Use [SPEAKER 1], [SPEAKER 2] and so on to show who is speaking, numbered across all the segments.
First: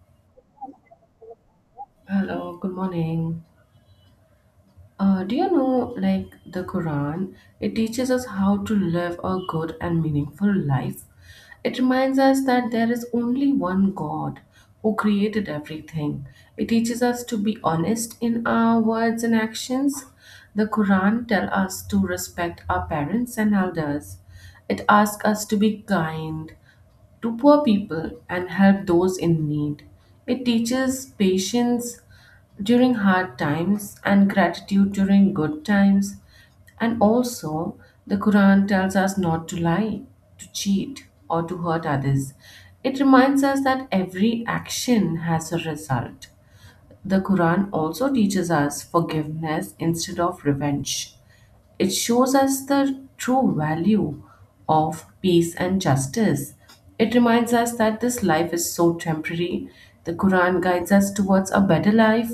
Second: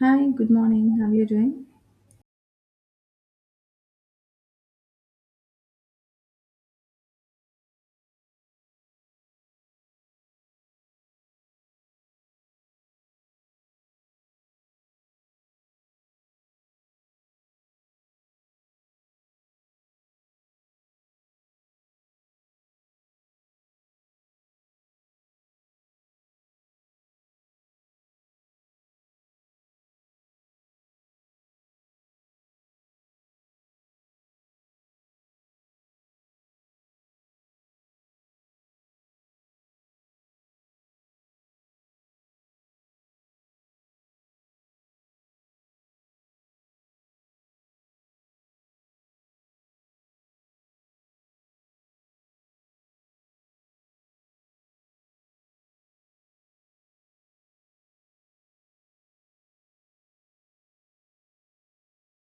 [SPEAKER 1] Hi, good morning. How are you doing?
[SPEAKER 2] Hello, good morning. Do you know, like, the Quran, it teaches us how to live a good and meaningful life. It reminds us that there is only one God who created everything. It teaches us to be honest in our words and actions. The Quran tells us to respect our parents and elders. It asks us to be kind, to poor people and help those in need. It teaches patience during hard times and gratitude during good times. And also, the Quran tells us not to lie, to cheat, or to hurt others. It reminds us that every action has a result. The Quran also teaches us forgiveness instead of revenge. It shows us the true value of peace and justice. It reminds us that this life is so temporary. The Quran guides us towards a better life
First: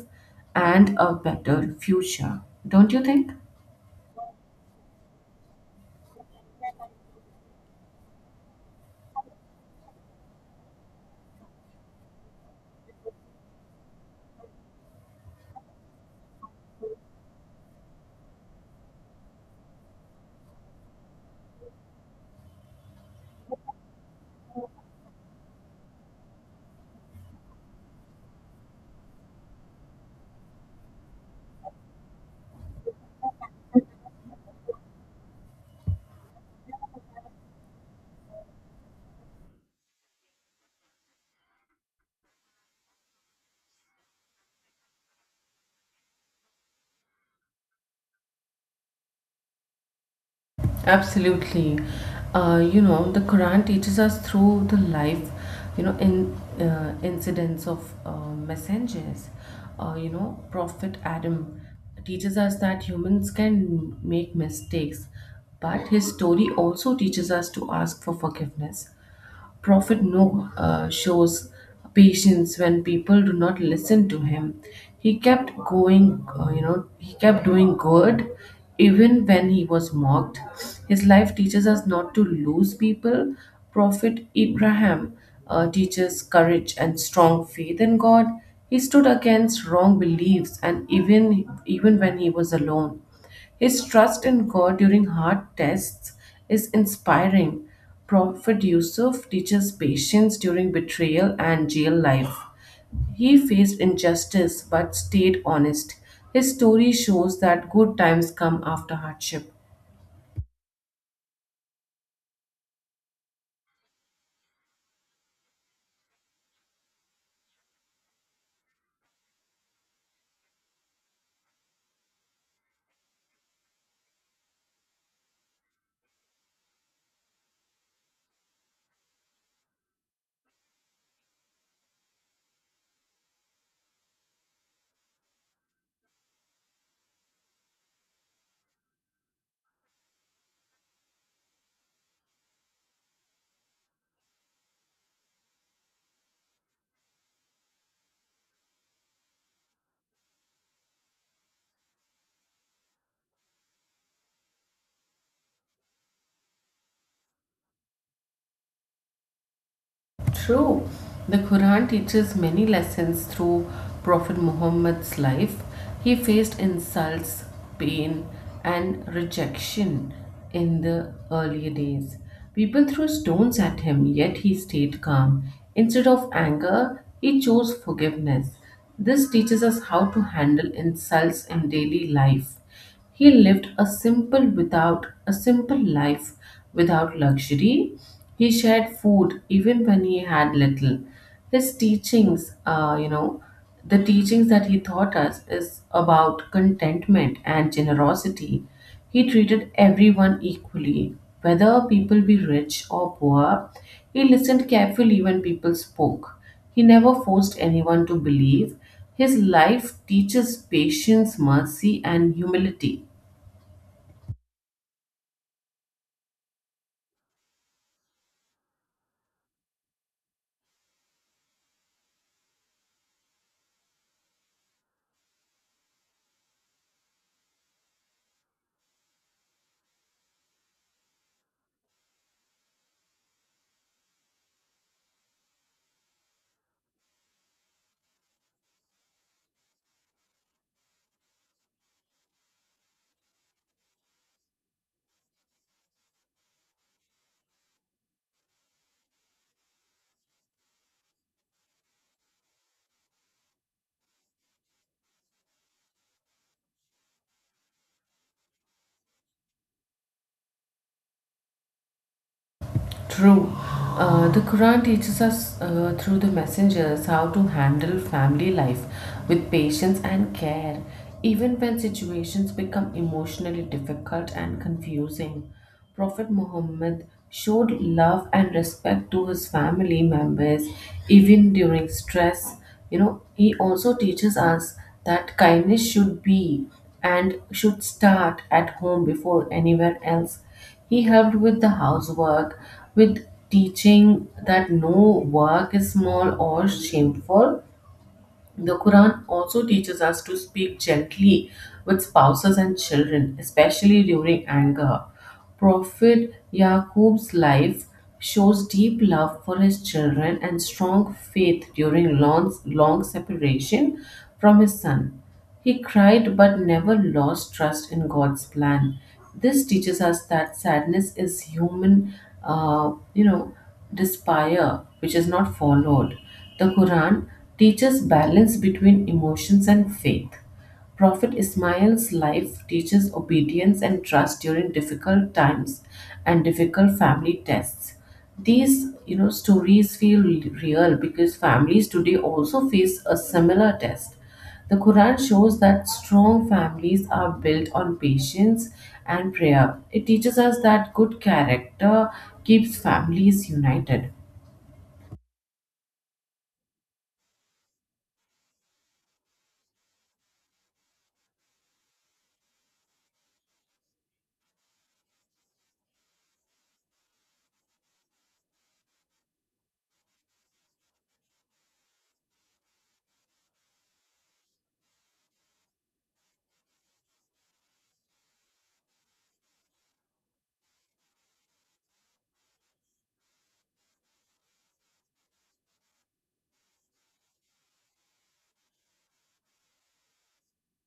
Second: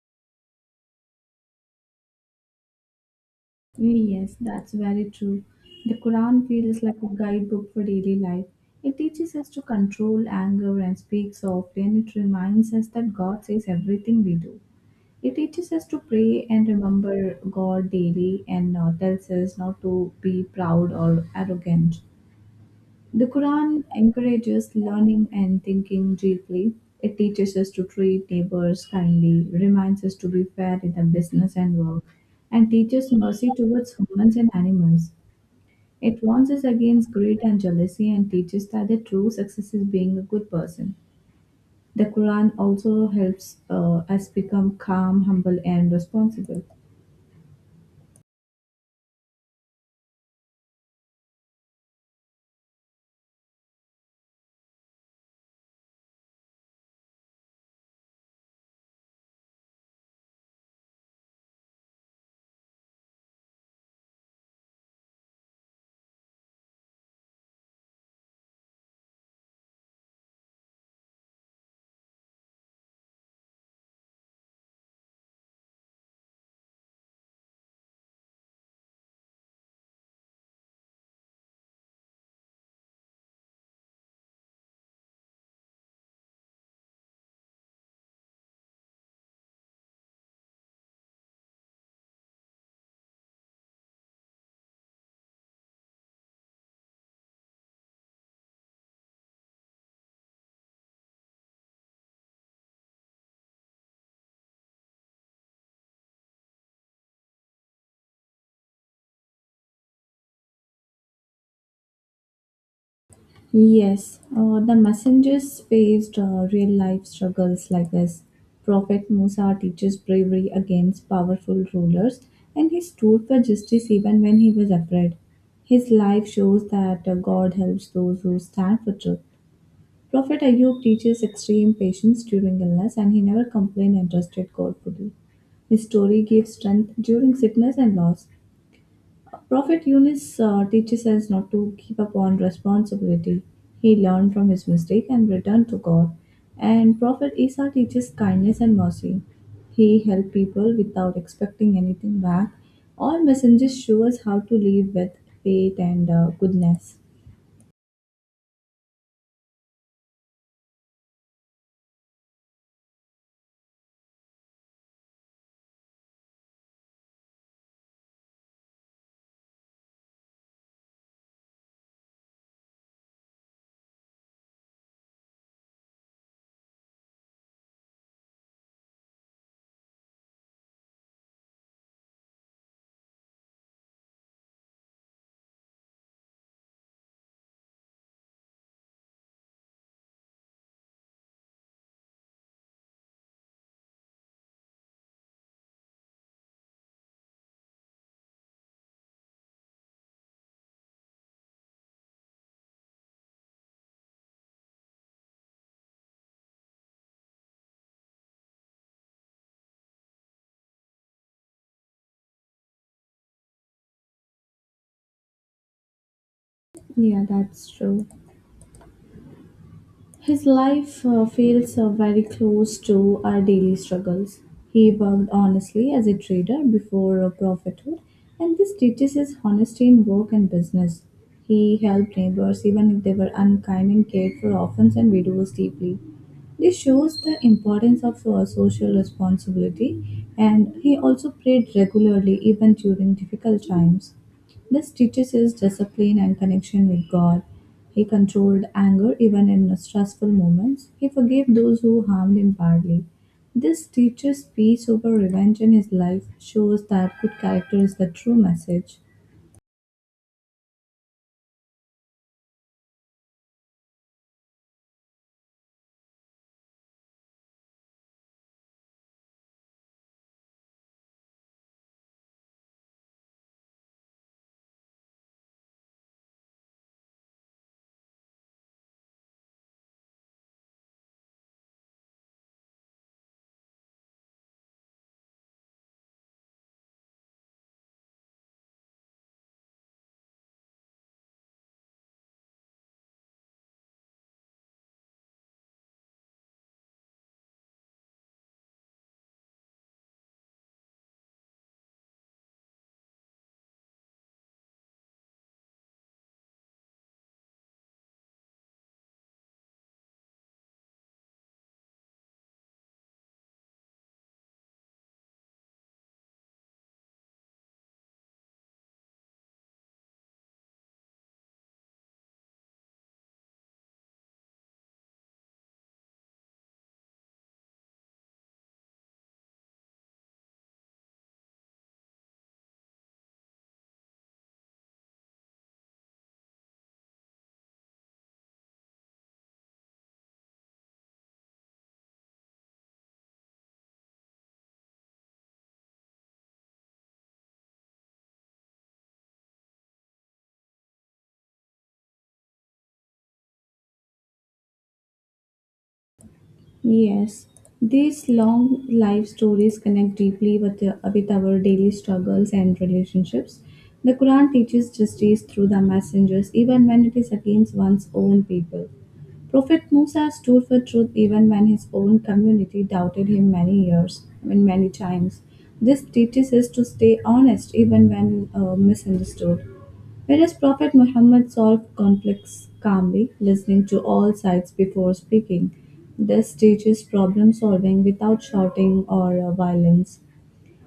[SPEAKER 2] and a better future. Don't you think?
[SPEAKER 1] Yes, that's very true. The Quran feels like a guidebook for daily life. It teaches us to control anger and speak softly, and it reminds us that God says everything we do. It teaches us to pray and remember God daily and tells us not to be proud or arrogant. The Quran encourages learning and thinking deeply. It teaches us to treat neighbors kindly, reminds us to be fair in the business and work, and teaches mercy towards humans and animals. It warns us against greed and jealousy and teaches that the true success is being a good person. The Quran also helps us become calm, humble, and responsible.
[SPEAKER 2] Absolutely. You know, the Quran teaches us through the life, you know, in incidents of messengers. You know, Prophet Adam teaches us that humans can make mistakes, but his story also teaches us to ask for forgiveness. Prophet Noah shows patience when people do not listen to him. He kept going, you know, he kept doing good even when he was mocked. His life teaches us not to lose people. Prophet Abraham teaches courage and strong faith in God. He stood against wrong beliefs and even when he was alone. His trust in God during hard tests is inspiring. Prophet Yusuf teaches patience during betrayal and jail life. He faced injustice but stayed honest. His story shows that good times come after hardship.
[SPEAKER 1] Yes, the messengers faced real life struggles like this. Prophet Musa teaches bravery against powerful rulers, and he stood for justice even when he was afraid. His life shows that God helps those who stand for truth. Prophet Ayub teaches extreme patience during illness, and he never complained and trusted God fully. His story gives strength during sickness and loss. Prophet Yunus teaches us not to keep upon responsibility. He learned from his mistake and returned to God. And Prophet Isa teaches kindness and mercy. He helped people without expecting anything back. All messengers show us how to live with faith and goodness.
[SPEAKER 2] True. The Quran teaches many lessons through Prophet Muhammad's life. He faced insults, pain, and rejection in the earlier days. People threw stones at him, yet he stayed calm. Instead of anger, he chose forgiveness. This teaches us how to handle insults in daily life. He lived a simple without a simple life without luxury. He shared food even when he had little. His teachings, you know, the teachings that he taught us is about contentment and generosity. He treated everyone equally, whether people be rich or poor. He listened carefully when people spoke. He never forced anyone to believe. His life teaches patience, mercy, and humility.
[SPEAKER 1] Yeah, that's true. His life feels very close to our daily struggles. He worked honestly as a trader before prophethood, and this teaches his honesty in work and business. He helped neighbors even if they were unkind and cared for orphans and widows deeply. This shows the importance of social responsibility, and he also prayed regularly even during difficult times. This teaches his discipline and connection with God. He controlled anger even in stressful moments. He forgave those who harmed him badly. This teaches peace over revenge in his life, shows that good character is the true message.
[SPEAKER 2] True. The Quran teaches us through the messengers how to handle family life with patience and care, even when situations become emotionally difficult and confusing. Prophet Muhammad showed love and respect to his family members even during stress. You know, he also teaches us that kindness should be and should start at home before anywhere else he helped with the housework, with teaching that no work is small or shameful. The Quran also teaches us to speak gently with spouses and children, especially during anger. Prophet Yaqub's life shows deep love for his children and strong faith during long, long separation from his son. He cried but never lost trust in God's plan. This teaches us that sadness is human, you know, despair which is not followed. The Quran teaches balance between emotions and faith. Prophet Ismail's life teaches obedience and trust during difficult times and difficult family tests. These, you know, stories feel real because families today also face a similar test. The Quran shows that strong families are built on patience and prayer. It teaches us that good character keeps families united.
[SPEAKER 1] Yes, these long life stories connect deeply with our daily struggles and relationships. The Quran teaches justice through the messengers, even when it is against one's own people. Prophet Musa stood for truth even when his own community doubted him many years, I mean, many times. This teaches us to stay honest even when misunderstood. Whereas Prophet Muhammad solved conflicts calmly, listening to all sides before speaking. This teaches problem solving without shouting or violence.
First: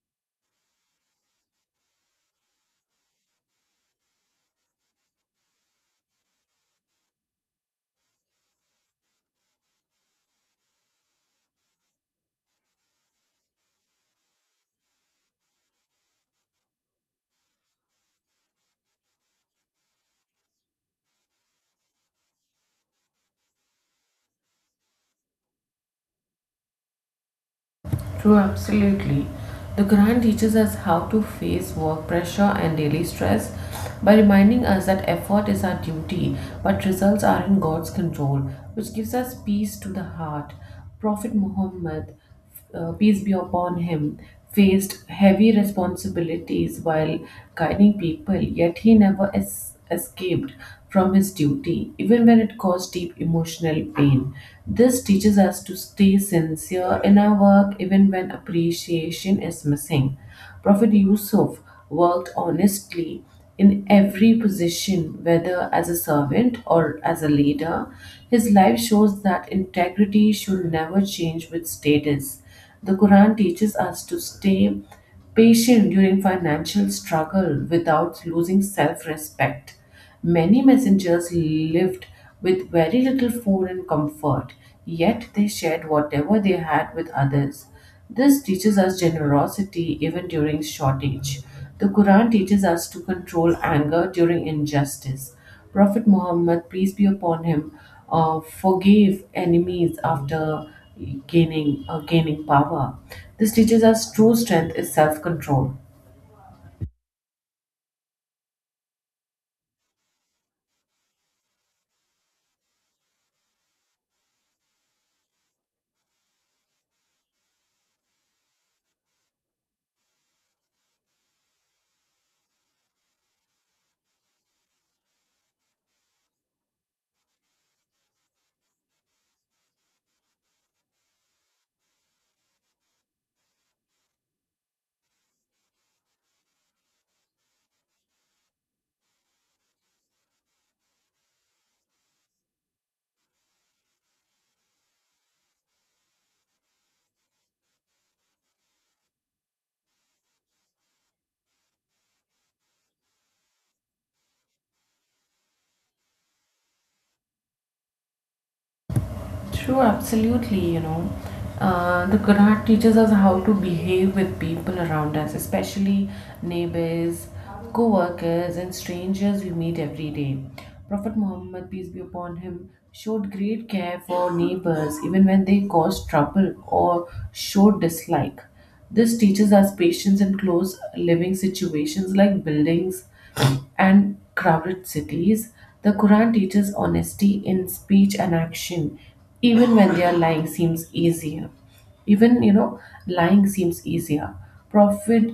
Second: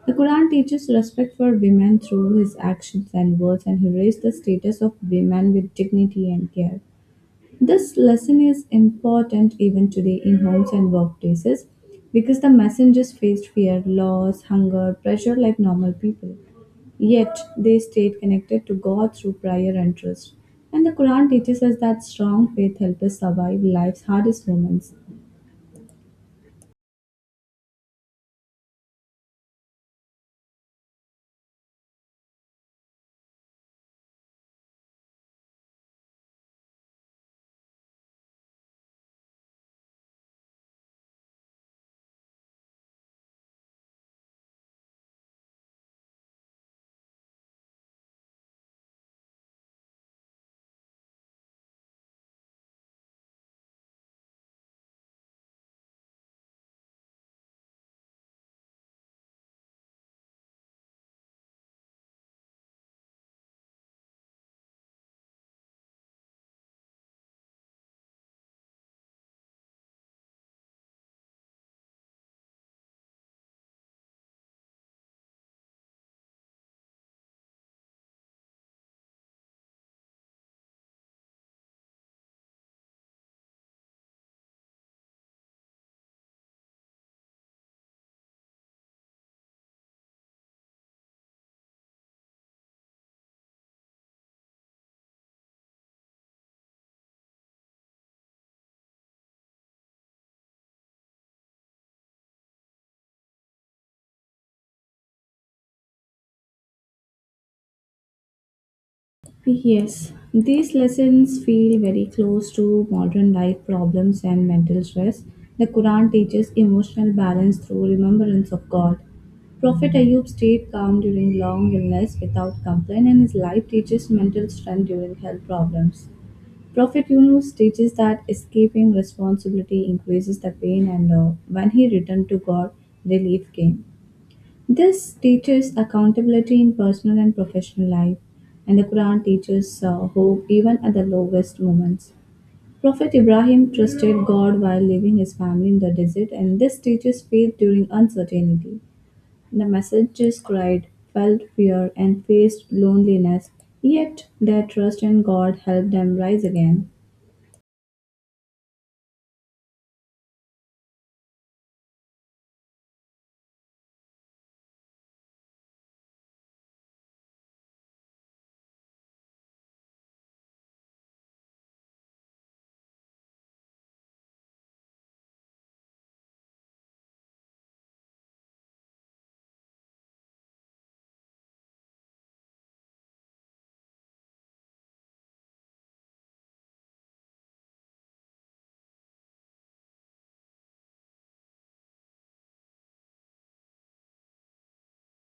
[SPEAKER 1] The Quran teaches respect for women through his actions and words, and he raised the status of women with dignity and care. This lesson is important even today in homes and workplaces because the messengers faced fear, loss, hunger, pressure like normal people. Yet they stayed connected to God through prayer and trust. And the Quran teaches us that strong faith helps us survive life's hardest moments.
[SPEAKER 2] True, absolutely. The Quran teaches us how to face work pressure and daily stress by reminding us that effort is our duty, but results are in God's control, which gives us peace to the heart. Prophet Muhammad, peace be upon him, faced heavy responsibilities while guiding people, yet he never escaped from his duty, even when it caused deep emotional pain. This teaches us to stay sincere in our work even when appreciation is missing. Prophet Yusuf worked honestly in every position, whether as a servant or as a leader. His life shows that integrity should never change with status. The Quran teaches us to stay patient during financial struggle without losing self respect. Many messengers lived with very little food and comfort, yet they shared whatever they had with others. This teaches us generosity even during shortage. The Quran teaches us to control anger during injustice. Prophet Muhammad, peace be upon him, forgave enemies after gaining power. This teaches us true strength is self control.
[SPEAKER 1] Yes, these lessons feel very close to modern life problems and mental stress. The Quran teaches emotional balance through remembrance of God. Prophet Ayub stayed calm during long illness without complaint, and his life teaches mental strength during health problems. Prophet Yunus teaches that escaping responsibility increases the pain, and when he returned to God, relief came. This teaches accountability in personal and professional life, and the Quran teaches hope even at the lowest moments. Prophet Ibrahim trusted God while leaving his family in the desert, and this teaches faith during uncertainty. The messengers cried, felt fear, and faced loneliness, yet their trust in God helped them rise again.
[SPEAKER 2] True, absolutely. You know, the Quran teaches us how to behave with people around us, especially neighbors, co workers, and strangers we meet every day. Prophet Muhammad, peace be upon him, showed great care for neighbors even when they caused trouble or showed dislike. This teaches us patience in close living situations like buildings and crowded cities. The Quran teaches honesty in speech and action, even when they are lying seems easier. Even you know, lying seems easier. Prophet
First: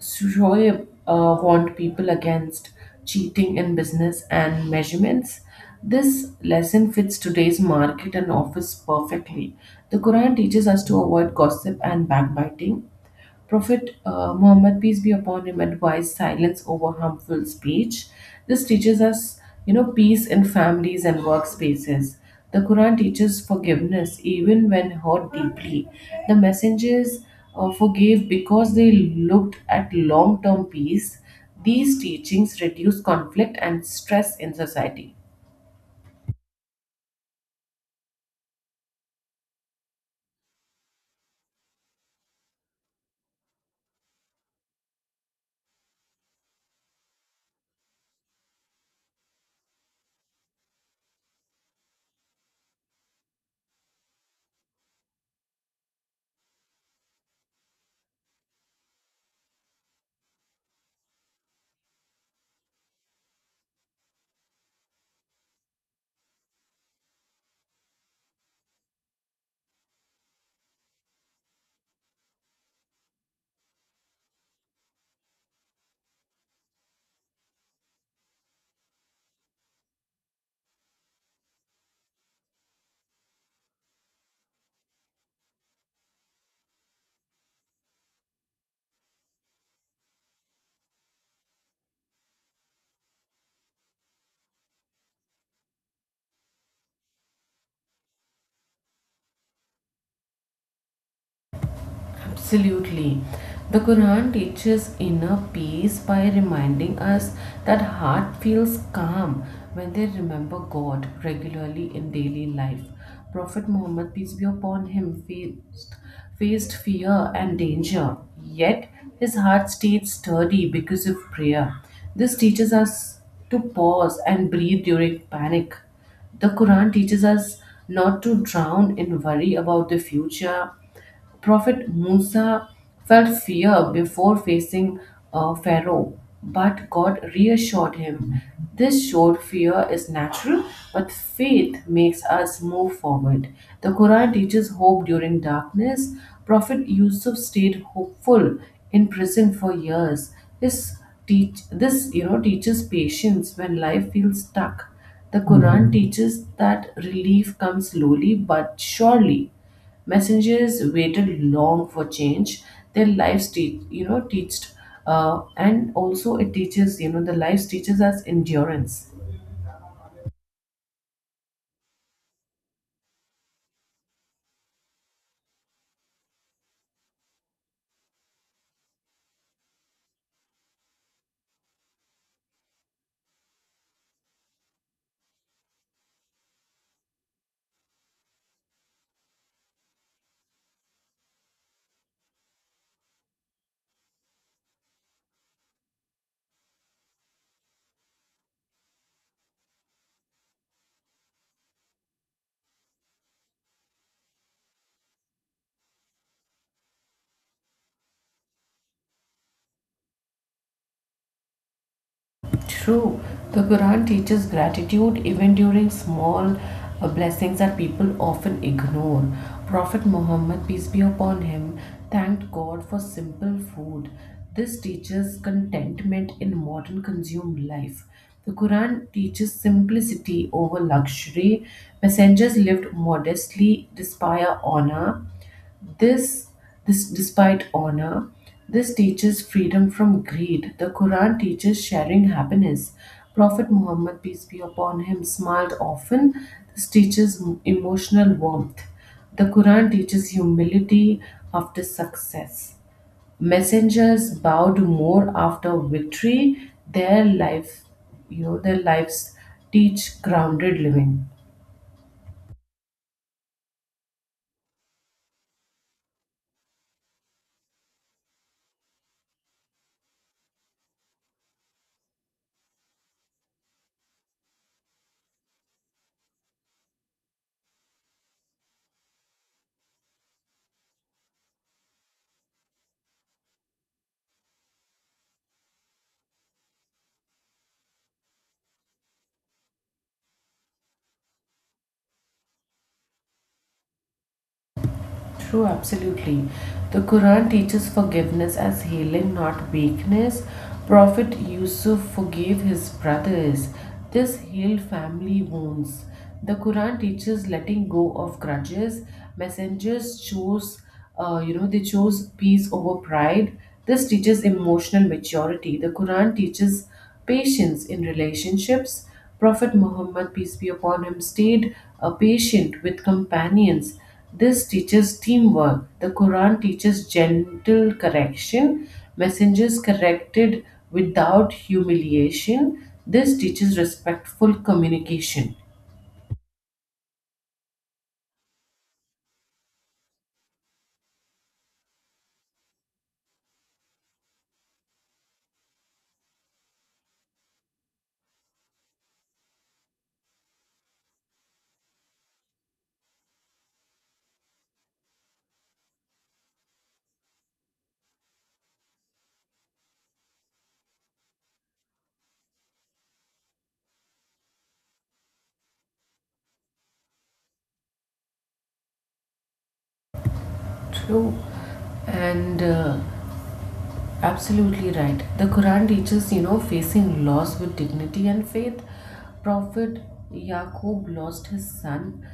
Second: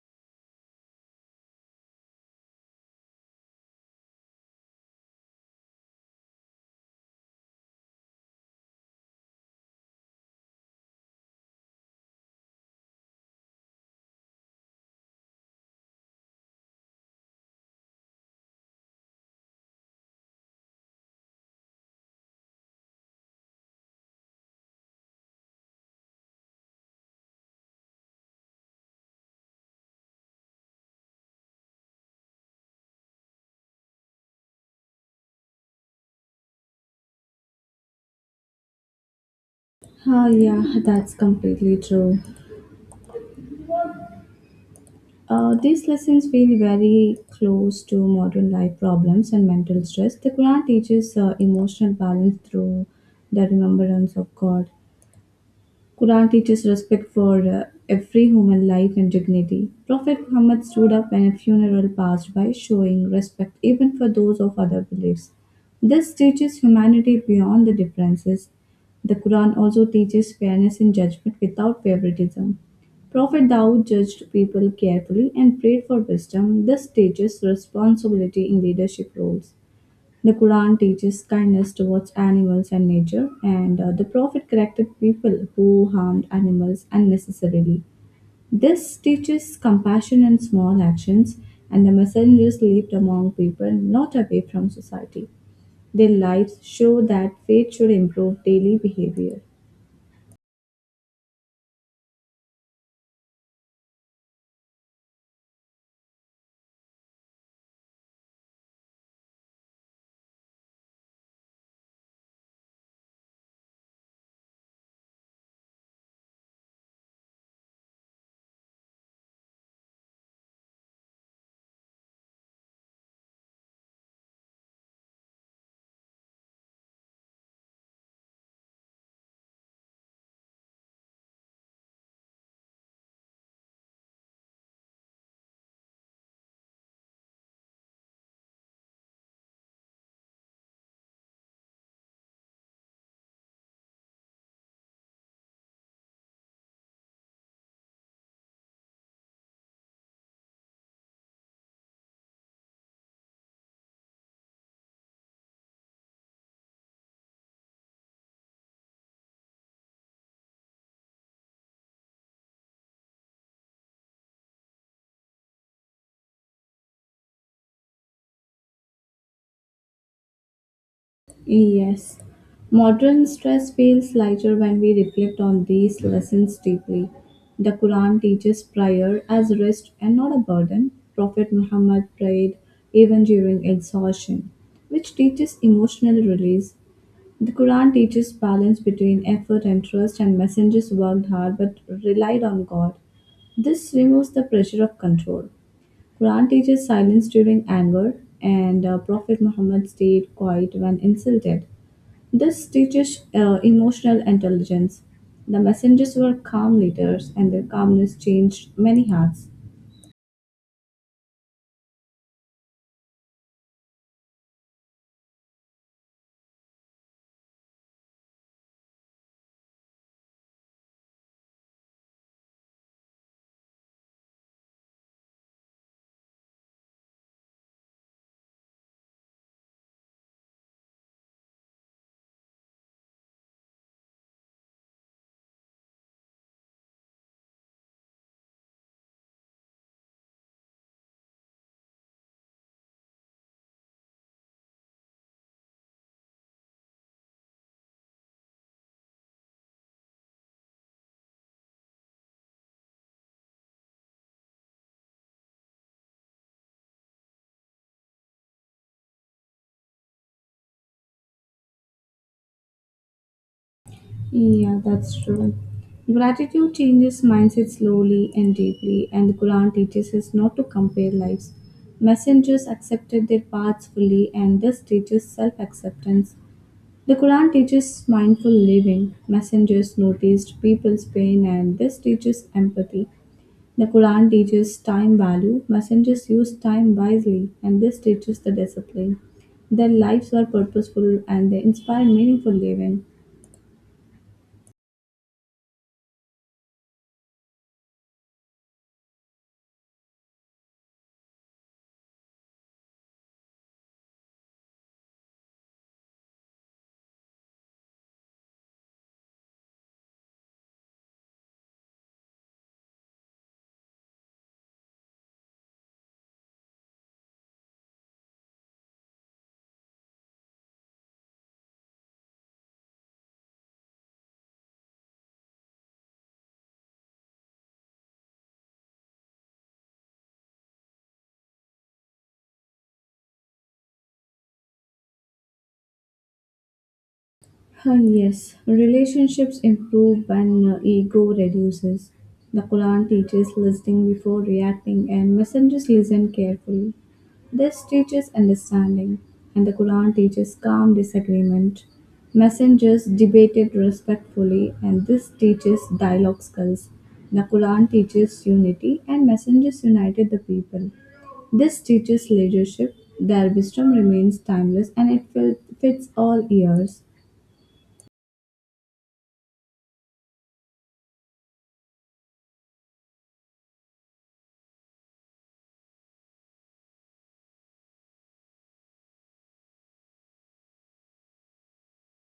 [SPEAKER 2] Shoaib warned people against cheating in business and measurements. This lesson fits today's market and office perfectly. The Quran teaches us to avoid gossip and backbiting. Prophet Muhammad, peace be upon him, advised silence over harmful speech. This teaches us, you know, peace in families and workspaces. The Quran teaches forgiveness even when hurt deeply. The messengers forgave because they looked at long term peace. These teachings reduce conflict and stress in society.
[SPEAKER 1] Yeah, that's completely true. These lessons feel very close to modern life problems and mental stress. The Quran teaches emotional balance through the remembrance of God. Quran teaches respect for every human life and dignity. Prophet Muhammad stood up when a funeral passed by, showing respect even for those of other beliefs. This teaches humanity beyond the differences. The Quran also teaches fairness in judgment without favoritism. Prophet Daud judged people carefully and prayed for wisdom. This teaches responsibility in leadership roles. The Quran teaches kindness towards animals and nature, and the Prophet corrected people who harmed animals unnecessarily. This teaches compassion in small actions, and the messengers lived among people, not away from society. Their lives show that faith should improve daily behavior.
[SPEAKER 2] Absolutely. The Quran teaches inner peace by reminding us that heart feels calm when they remember God regularly in daily life. Prophet Muhammad, peace be upon him, faced fear and danger, yet his heart stayed sturdy because of prayer. This teaches us to pause and breathe during panic. The Quran teaches us not to drown in worry about the future Prophet Musa felt fear before facing Pharaoh, but God reassured him. This showed fear is natural, but faith makes us move forward. The Quran teaches hope during darkness. Prophet Yusuf stayed hopeful in prison for years. This this, you know, teaches patience when life feels stuck. The Quran teaches that relief comes slowly but surely. Messengers waited long for change. Their lives teach, you know, and also it teaches, you know, the lives teaches us endurance.
[SPEAKER 1] Yes, modern stress feels lighter when we reflect on these lessons deeply. The Quran teaches prayer as rest and not a burden. Prophet Muhammad prayed even during exhaustion, which teaches emotional release. The Quran teaches balance between effort and trust, and messengers worked hard but relied on God. This removes the pressure of control. Quran teaches silence during anger, and Prophet Muhammad stayed quiet when insulted. This teaches emotional intelligence. The messengers were calm leaders, and their calmness changed many hearts.
[SPEAKER 2] True. The Quran teaches gratitude even during small blessings that people often ignore. Prophet Muhammad, peace be upon him, thanked God for simple food. This teaches contentment in modern consumed life. The Quran teaches simplicity over luxury. Messengers lived modestly, despite honor. This, this despite honor, this teaches freedom from greed. The Quran teaches sharing happiness. Prophet Muhammad, peace be upon him, smiled often. This teaches emotional warmth. The Quran teaches humility after success. Messengers bowed more after victory. Their life, you know, their lives teach grounded living.
[SPEAKER 1] Yeah, that's true. Gratitude changes mindset slowly and deeply, and the Quran teaches us not to compare lives. Messengers accepted their paths fully, and this teaches self acceptance. The Quran teaches mindful living. Messengers noticed people's pain and this teaches empathy. The Quran teaches time value. Messengers used time wisely and this teaches the discipline. Their lives were purposeful and they inspire meaningful living.
[SPEAKER 2] True, absolutely. The Quran teaches forgiveness as healing, not weakness. Prophet Yusuf forgave his brothers. This healed family wounds. The Quran teaches letting go of grudges. Messengers chose, you know, they chose peace over pride. This teaches emotional maturity. The Quran teaches patience in relationships. Prophet Muhammad, peace be upon him, stayed patient with companions. This teaches teamwork. The Quran teaches gentle correction. Messengers corrected without humiliation. This teaches respectful communication.
[SPEAKER 1] Yes, relationships improve when ego reduces. The Quran teaches listening before reacting, and messengers listen carefully. This teaches understanding, and the Quran teaches calm disagreement. Messengers debated respectfully, and this teaches dialogue skills. The Quran teaches unity, and messengers united the people. This teaches leadership. Their wisdom remains timeless and it fits all ears.
[SPEAKER 2] True. And Absolutely right. The Quran teaches, you know, facing loss with dignity and faith. Prophet Yaqub lost his son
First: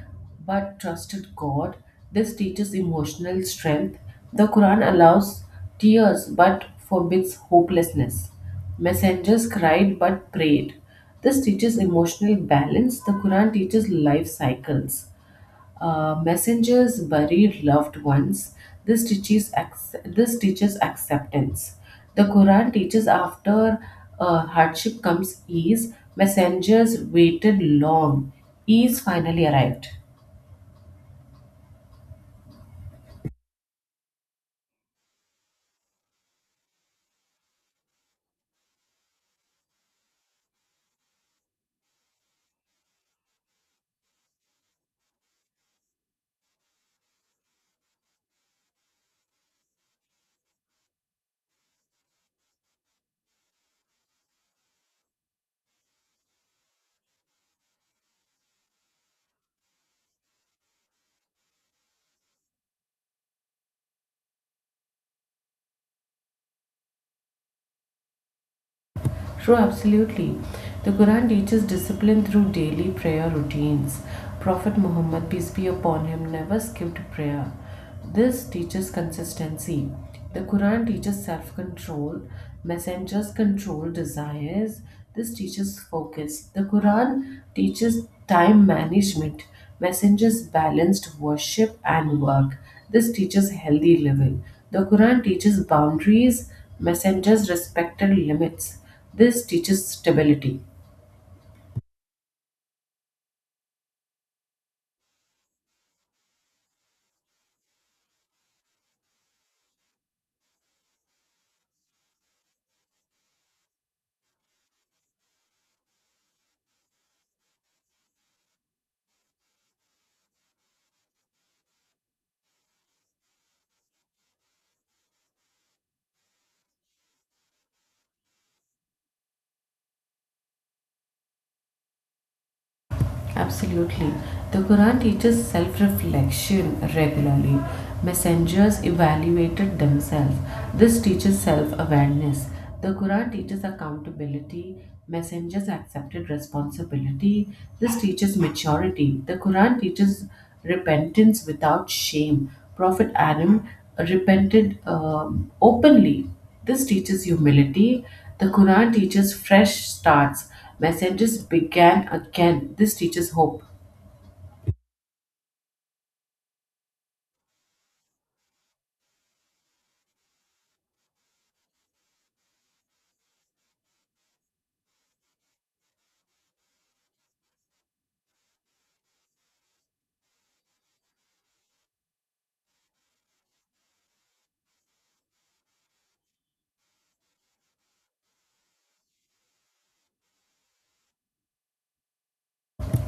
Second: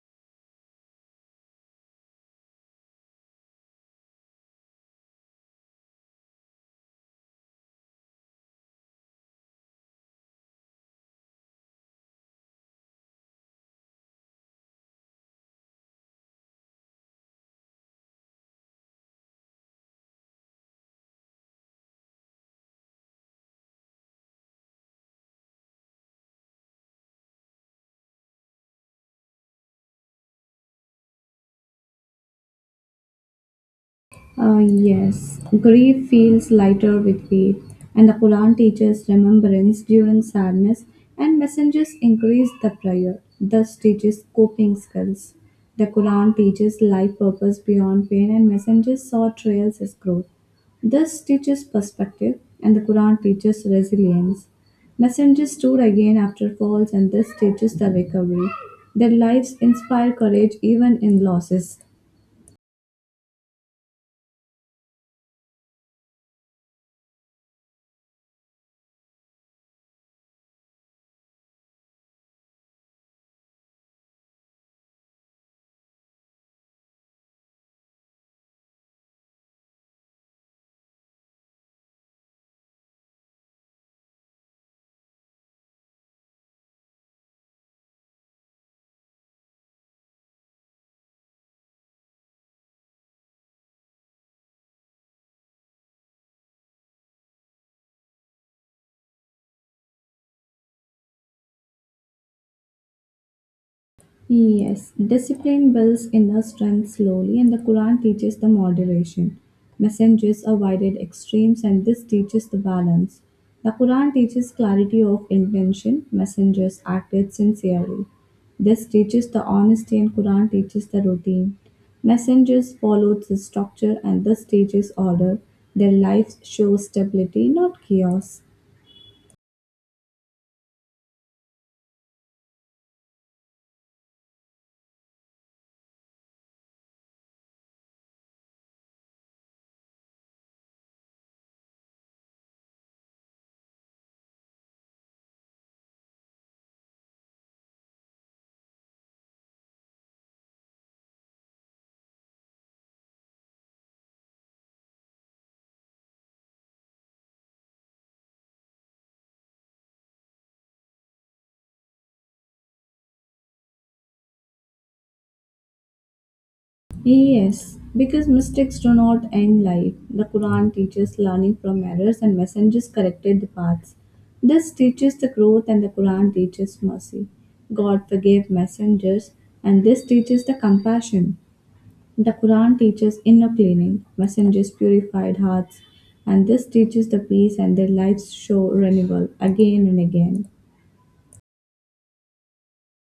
[SPEAKER 2] but trusted God. This teaches emotional strength. The Quran allows tears but forbids hopelessness. Messengers cried but prayed. This teaches emotional balance. The Quran teaches life cycles. Messengers buried loved ones. This teaches acceptance. The Quran teaches after hardship comes ease. Messengers waited long. Ease finally arrived.
[SPEAKER 1] Yes, grief feels lighter with faith, and the Quran teaches remembrance during sadness, and messengers increase the prayer, thus teaches coping skills. The Quran teaches life purpose beyond pain, and messengers saw trials as growth. Thus teaches perspective, and the Quran teaches resilience. Messengers stood again after falls, and this teaches the recovery. Their lives inspire courage even in losses.
[SPEAKER 2] True, absolutely. The Quran teaches discipline through daily prayer routines. Prophet Muhammad, peace be upon him, never skipped prayer. This teaches consistency. The Quran teaches self control. Messengers control desires. This teaches focus. The Quran teaches time management. Messengers balanced worship and work. This teaches healthy living. The Quran teaches boundaries. Messengers respected limits. This teaches stability.
[SPEAKER 1] Yes, discipline builds inner strength slowly, and the Quran teaches the moderation. Messengers avoided extremes, and this teaches the balance. The Quran teaches clarity of intention, messengers acted sincerely. This teaches the honesty, and Quran teaches the routine. Messengers followed the structure, and this teaches order. Their lives show stability, not chaos.
[SPEAKER 2] Absolutely. The Quran teaches self reflection regularly. Messengers evaluated themselves. This teaches self awareness. The Quran teaches accountability. Messengers accepted responsibility. This teaches maturity. The Quran teaches repentance without shame. Prophet Adam repented openly. This teaches humility. The Quran teaches fresh starts. Messengers began again. This teaches hope.
[SPEAKER 1] Yes, because mistakes do not end life. The Quran teaches learning from errors and messengers corrected the paths. This teaches the growth and the Quran teaches mercy. God forgave messengers and this teaches the compassion. The Quran teaches inner cleaning, messengers purified hearts, and this teaches the peace and their lives show renewal again and again.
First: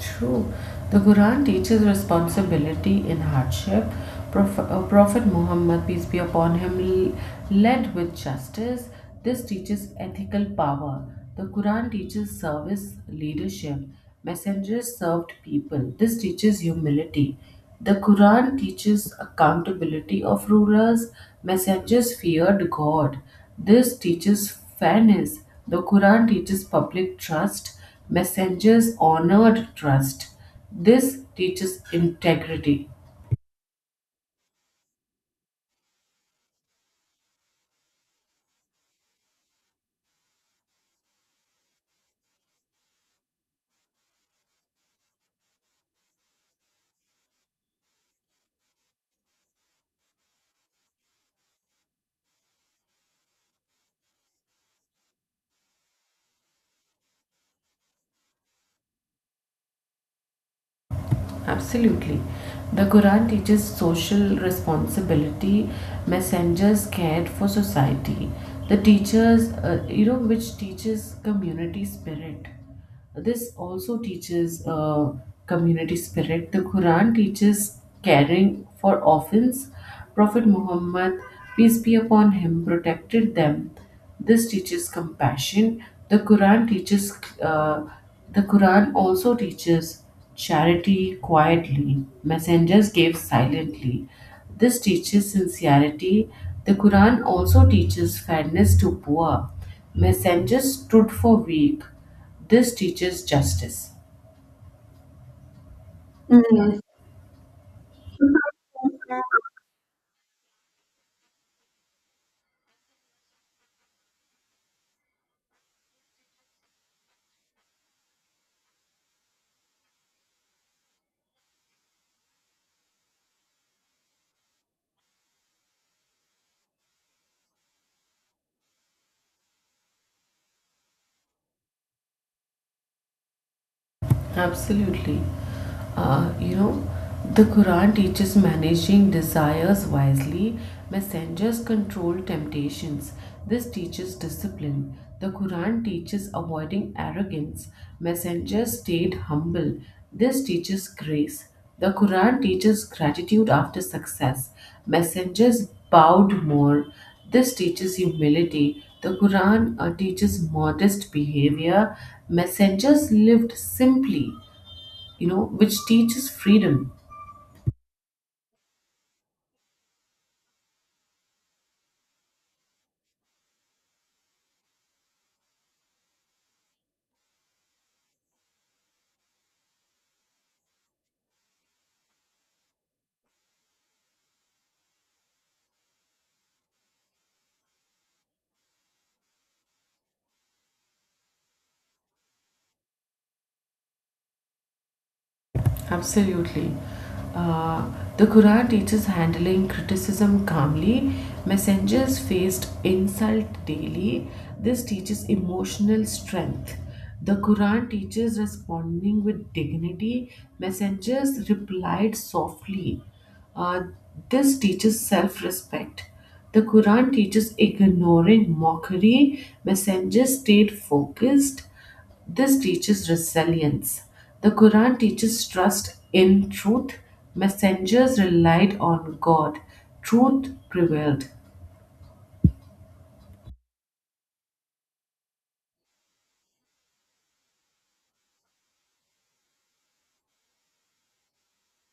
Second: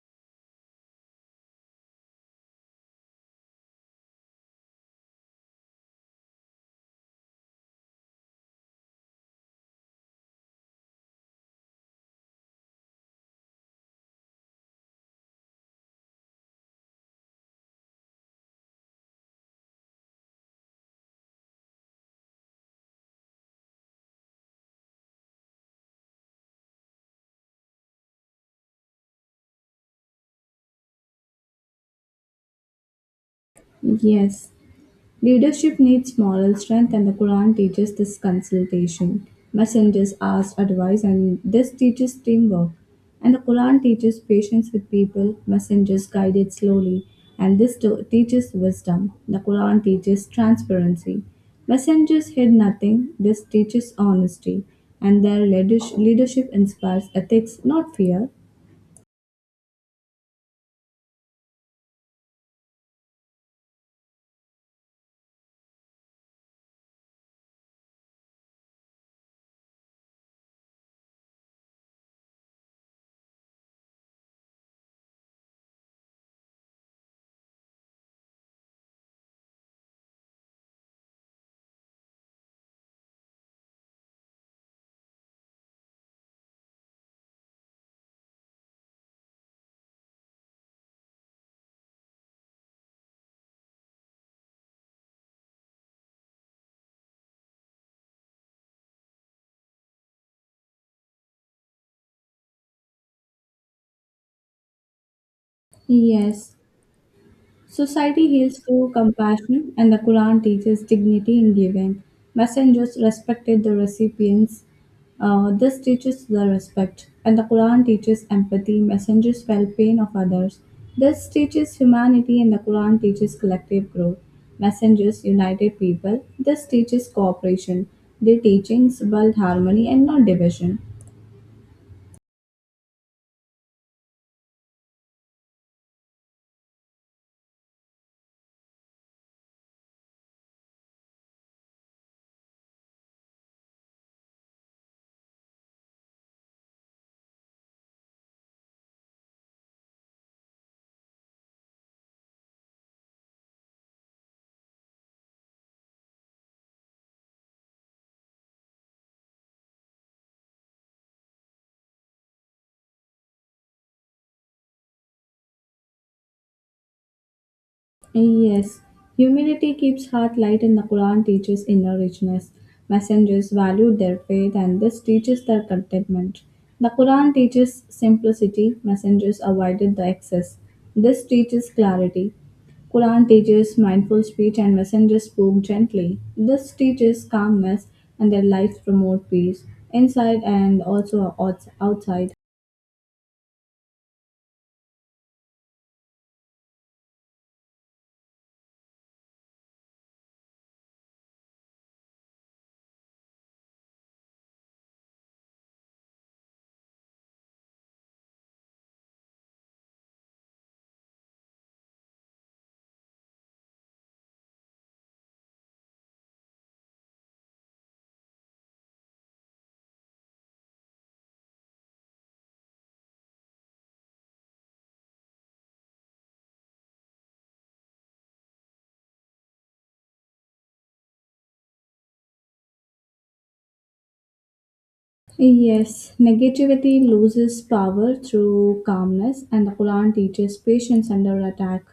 [SPEAKER 2] True. The Quran teaches responsibility in hardship. Prophet Muhammad, peace be upon him, led with justice. This teaches ethical power. The Quran teaches service leadership. Messengers served people. This teaches humility. The Quran teaches accountability of rulers. Messengers feared God. This teaches fairness. The Quran teaches public trust. Messengers honored trust. This teaches integrity.
[SPEAKER 1] Yes, leadership needs moral strength, and the Quran teaches this consultation. Messengers ask advice, and this teaches teamwork. And the Quran teaches patience with people, messengers guided slowly, and teaches wisdom. The Quran teaches transparency. Messengers hid nothing, this teaches honesty, and their leadership inspires ethics, not fear.
[SPEAKER 2] Absolutely. The Quran teaches social responsibility. Messengers cared for society. The teachers, you know, which teaches community spirit. This also teaches community spirit. The Quran teaches caring for orphans. Prophet Muhammad, peace be upon him, protected them. This teaches compassion. The Quran teaches, uh, the Quran also teaches charity quietly. Messengers gave silently. This teaches sincerity. The Quran also teaches fairness to poor. Messengers stood for weak. This teaches justice.
[SPEAKER 1] Yes, society heals through compassion, and the Quran teaches dignity in giving. Messengers respected the recipients. This teaches the respect, and the Quran teaches empathy. Messengers felt pain of others. This teaches humanity, and the Quran teaches collective growth. Messengers united people. This teaches cooperation. Their teachings build harmony and not division.
[SPEAKER 2] Absolutely. Uh, you know, the Quran teaches managing desires wisely. Messengers control temptations. This teaches discipline. The Quran teaches avoiding arrogance. Messengers stayed humble. This teaches grace. The Quran teaches gratitude after success. Messengers bowed more. This teaches humility. The Quran teaches modest behavior. Messengers lived simply, which teaches freedom.
[SPEAKER 1] Yes, humility keeps heart light, and the Quran teaches inner richness. Messengers valued their faith, and this teaches their contentment. The Quran teaches simplicity, messengers avoided the excess. This teaches clarity. Quran teaches mindful speech, and messengers spoke gently. This teaches calmness, and their lives promote peace inside and also outside.
[SPEAKER 2] Absolutely. Uh, the Quran teaches handling criticism calmly. Messengers faced insult daily. This teaches emotional strength. The Quran teaches responding with dignity. Messengers replied softly. Uh, this teaches self respect. The Quran teaches ignoring mockery. Messengers stayed focused. This teaches resilience. The Quran teaches trust in truth. Messengers relied on God. Truth prevailed.
[SPEAKER 1] Yes, negativity loses power through calmness, and the Quran teaches patience under attack.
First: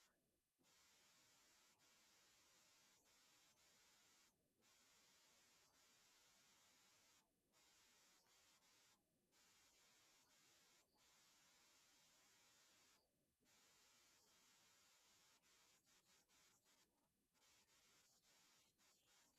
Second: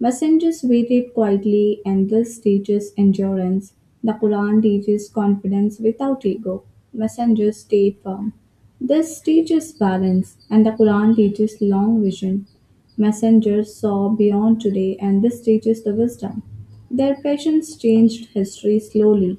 [SPEAKER 1] Messengers waited quietly, and this teaches endurance. The Quran teaches confidence without ego. Messengers stayed firm. This teaches balance, and the Quran teaches long vision. Messengers saw beyond today, and this teaches the wisdom. Their patience changed history slowly.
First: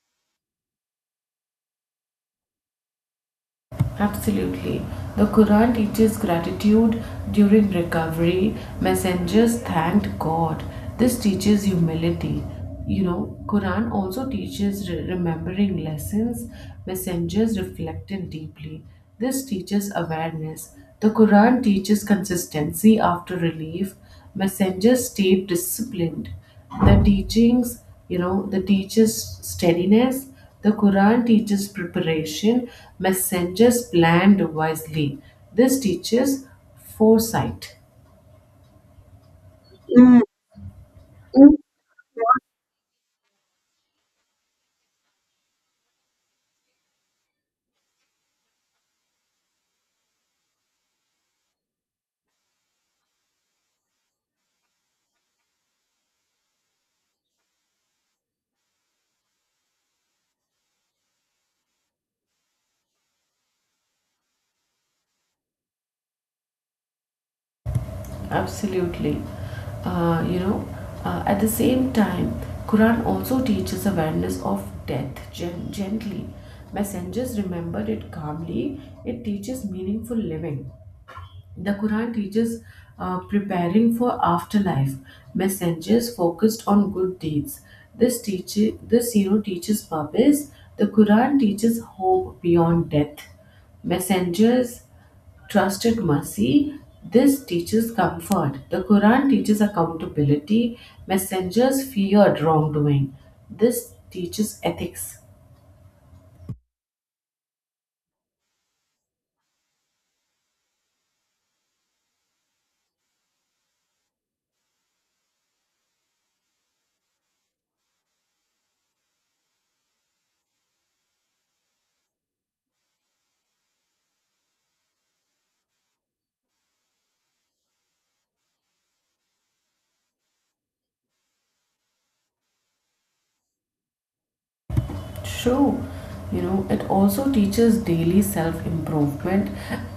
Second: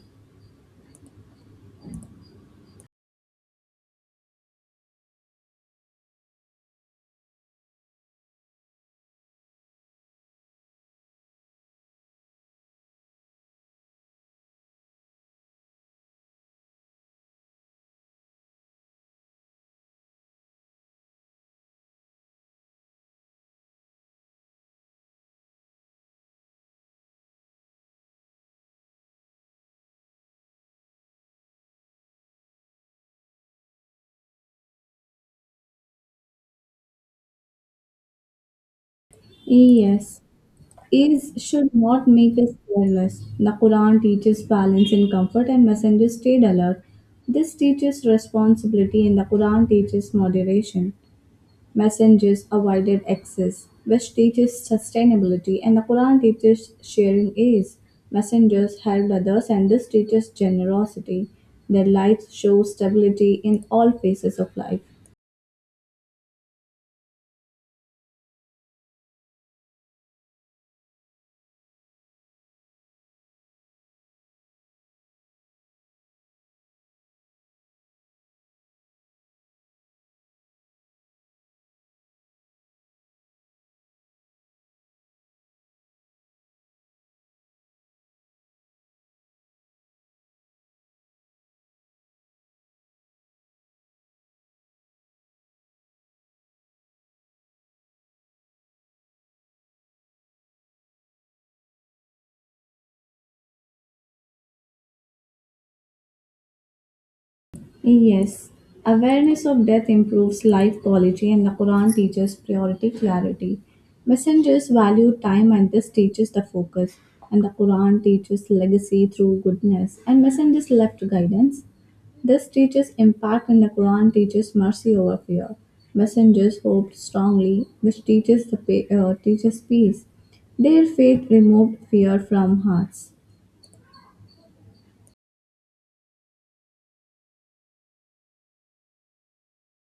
[SPEAKER 2] Absolutely. The Quran teaches gratitude during recovery. Messengers thanked God. This teaches humility. Quran also teaches remembering lessons. Messengers reflected deeply. This teaches awareness. The Quran teaches consistency after relief. Messengers stayed disciplined. The teachings, the teaches steadiness. The Quran teaches preparation. Messengers planned wisely. This teaches foresight.
[SPEAKER 1] Yes, ease should not make us careless. The Quran teaches balance in comfort and messengers stayed alert. This teaches responsibility and the Quran teaches moderation. Messengers avoided excess, which teaches sustainability, and the Quran teaches sharing ease. Messengers helped others, and this teaches generosity. Their lives show stability in all phases of life.
[SPEAKER 2] Absolutely. Uh, you know, at the same time, Quran also teaches awareness of death gently. Messengers remembered it calmly. It teaches meaningful living. The Quran teaches preparing for afterlife. Messengers focused on good deeds. This teaches purpose. The Quran teaches hope beyond death. Messengers trusted mercy. This teaches comfort. The Quran teaches accountability. Messengers feared wrongdoing. This teaches ethics.
[SPEAKER 1] Yes, awareness of death improves life quality, and the Quran teaches priority clarity. Messengers value time, and this teaches the focus. And the Quran teaches legacy through goodness, and messengers left guidance. This teaches impact, and the Quran teaches mercy over fear. Messengers hoped strongly, which teaches the teaches peace. Their faith removed fear from hearts.
[SPEAKER 2] True. You know, it also teaches daily self improvement.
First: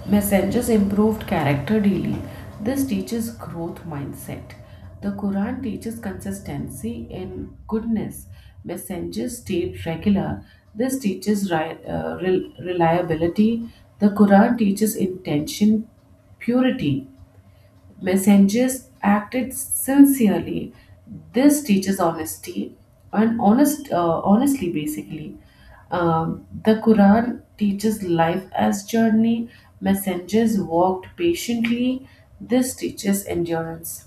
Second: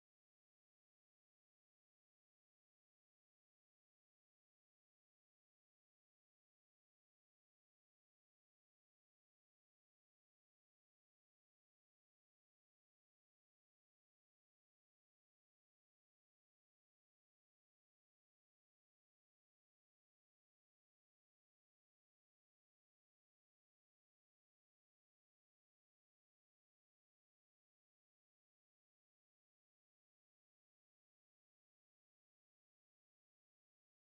[SPEAKER 2] Messengers improved character daily. This teaches growth mindset. The Quran teaches consistency in goodness. Messengers stayed regular. This teaches reliability. The Quran teaches intention purity. Messengers acted sincerely. This teaches honesty and honestly, basically. The Quran teaches life as journey. Messengers walked patiently. This teaches endurance.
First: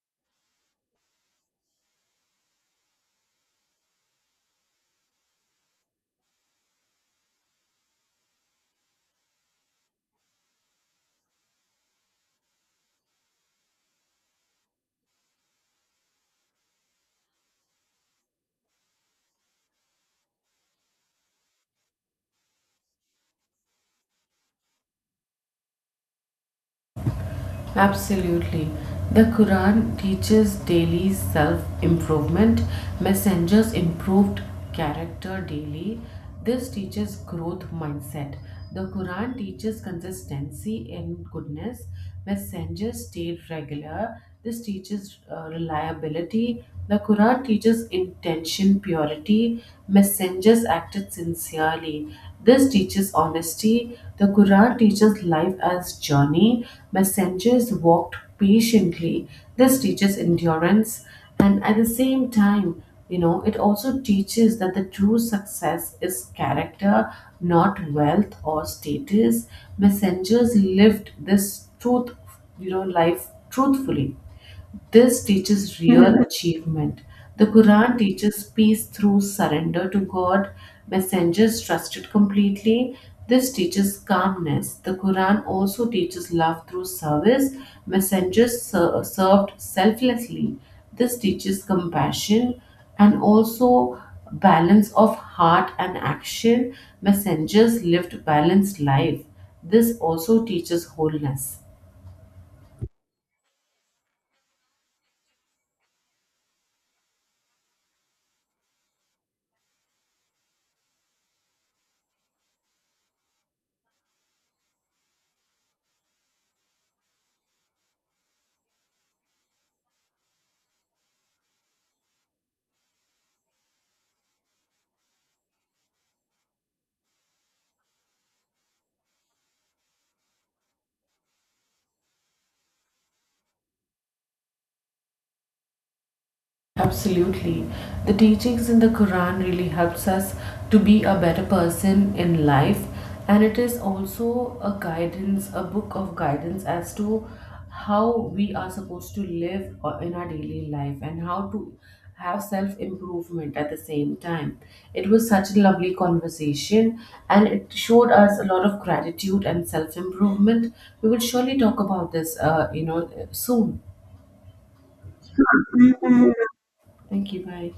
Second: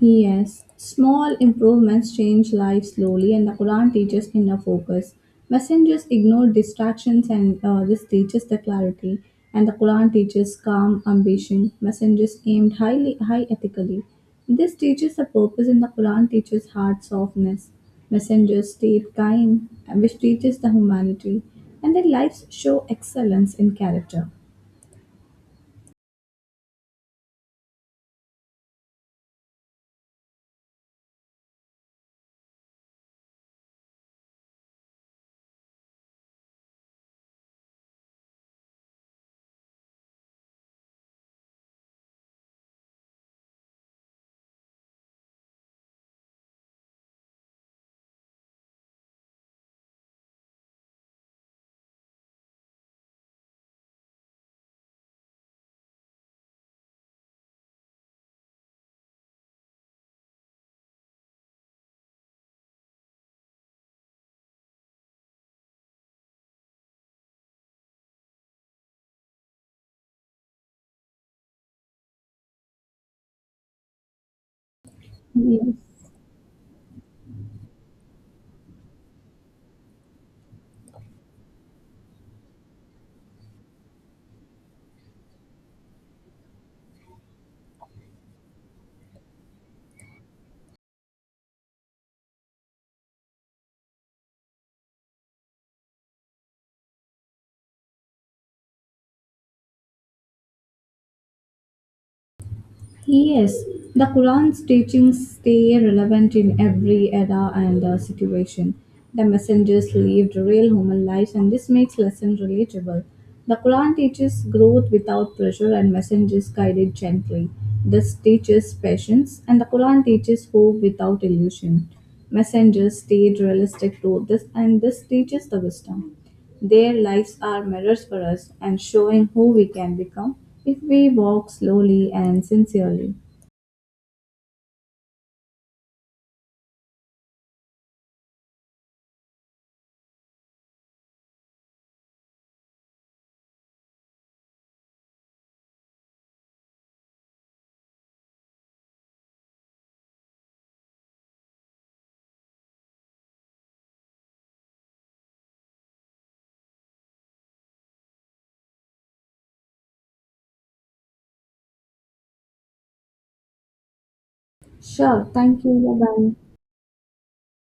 [SPEAKER 1] Yes, small improvements change lives slowly, and the Quran teaches inner focus. Messengers ignore distractions, and this teaches the clarity. And the Quran teaches calm ambition. Messengers aimed highly, high ethically. This teaches the purpose, and the Quran teaches heart softness. Messengers stayed kind, which teaches the humanity, and their lives show excellence in character.
[SPEAKER 2] Absolutely. The Quran teaches daily self improvement. Messengers improved character daily. This teaches growth mindset. The Quran teaches consistency in goodness. Messengers stayed regular. This teaches reliability. The Quran teaches intention purity. Messengers acted sincerely. This teaches honesty. The Quran teaches life as journey. Messengers walked patiently. This teaches endurance. And at the same time, you know, it also teaches that the true success is character, not wealth or status. Messengers lived this truth, you know, life truthfully. This
[SPEAKER 1] Yes.
[SPEAKER 2] teaches real. Mhm. Achievement. The Quran teaches peace through surrender to God. Messengers trusted completely. This teaches calmness. The Quran also teaches love through service. Messengers served selflessly. This teaches compassion and also balance of heart and action. Messengers lived balanced life. This also teaches wholeness.
[SPEAKER 1] Yes, the Quran's teachings stay relevant in every era and situation. The messengers lived real human lives, and this makes lessons relatable. The Quran teaches growth without pressure, and messengers guided gently. This teaches patience, and the Quran teaches hope without illusion. Messengers stayed realistic to this, and this teaches the wisdom. Their lives are mirrors for us and showing who we can become if we walk slowly and sincerely.
[SPEAKER 2] Absolutely. The teachings in the Quran really helps us to be a better person in life, and it is also a guidance, a book of guidance as to how we are supposed to live in our daily life and how to have self improvement at the same time. It was such a lovely conversation and it showed us a lot of gratitude and self improvement. We will surely talk about this soon.
[SPEAKER 1] Sure, thank you. Bye bye.
[SPEAKER 2] Thank you. Bye.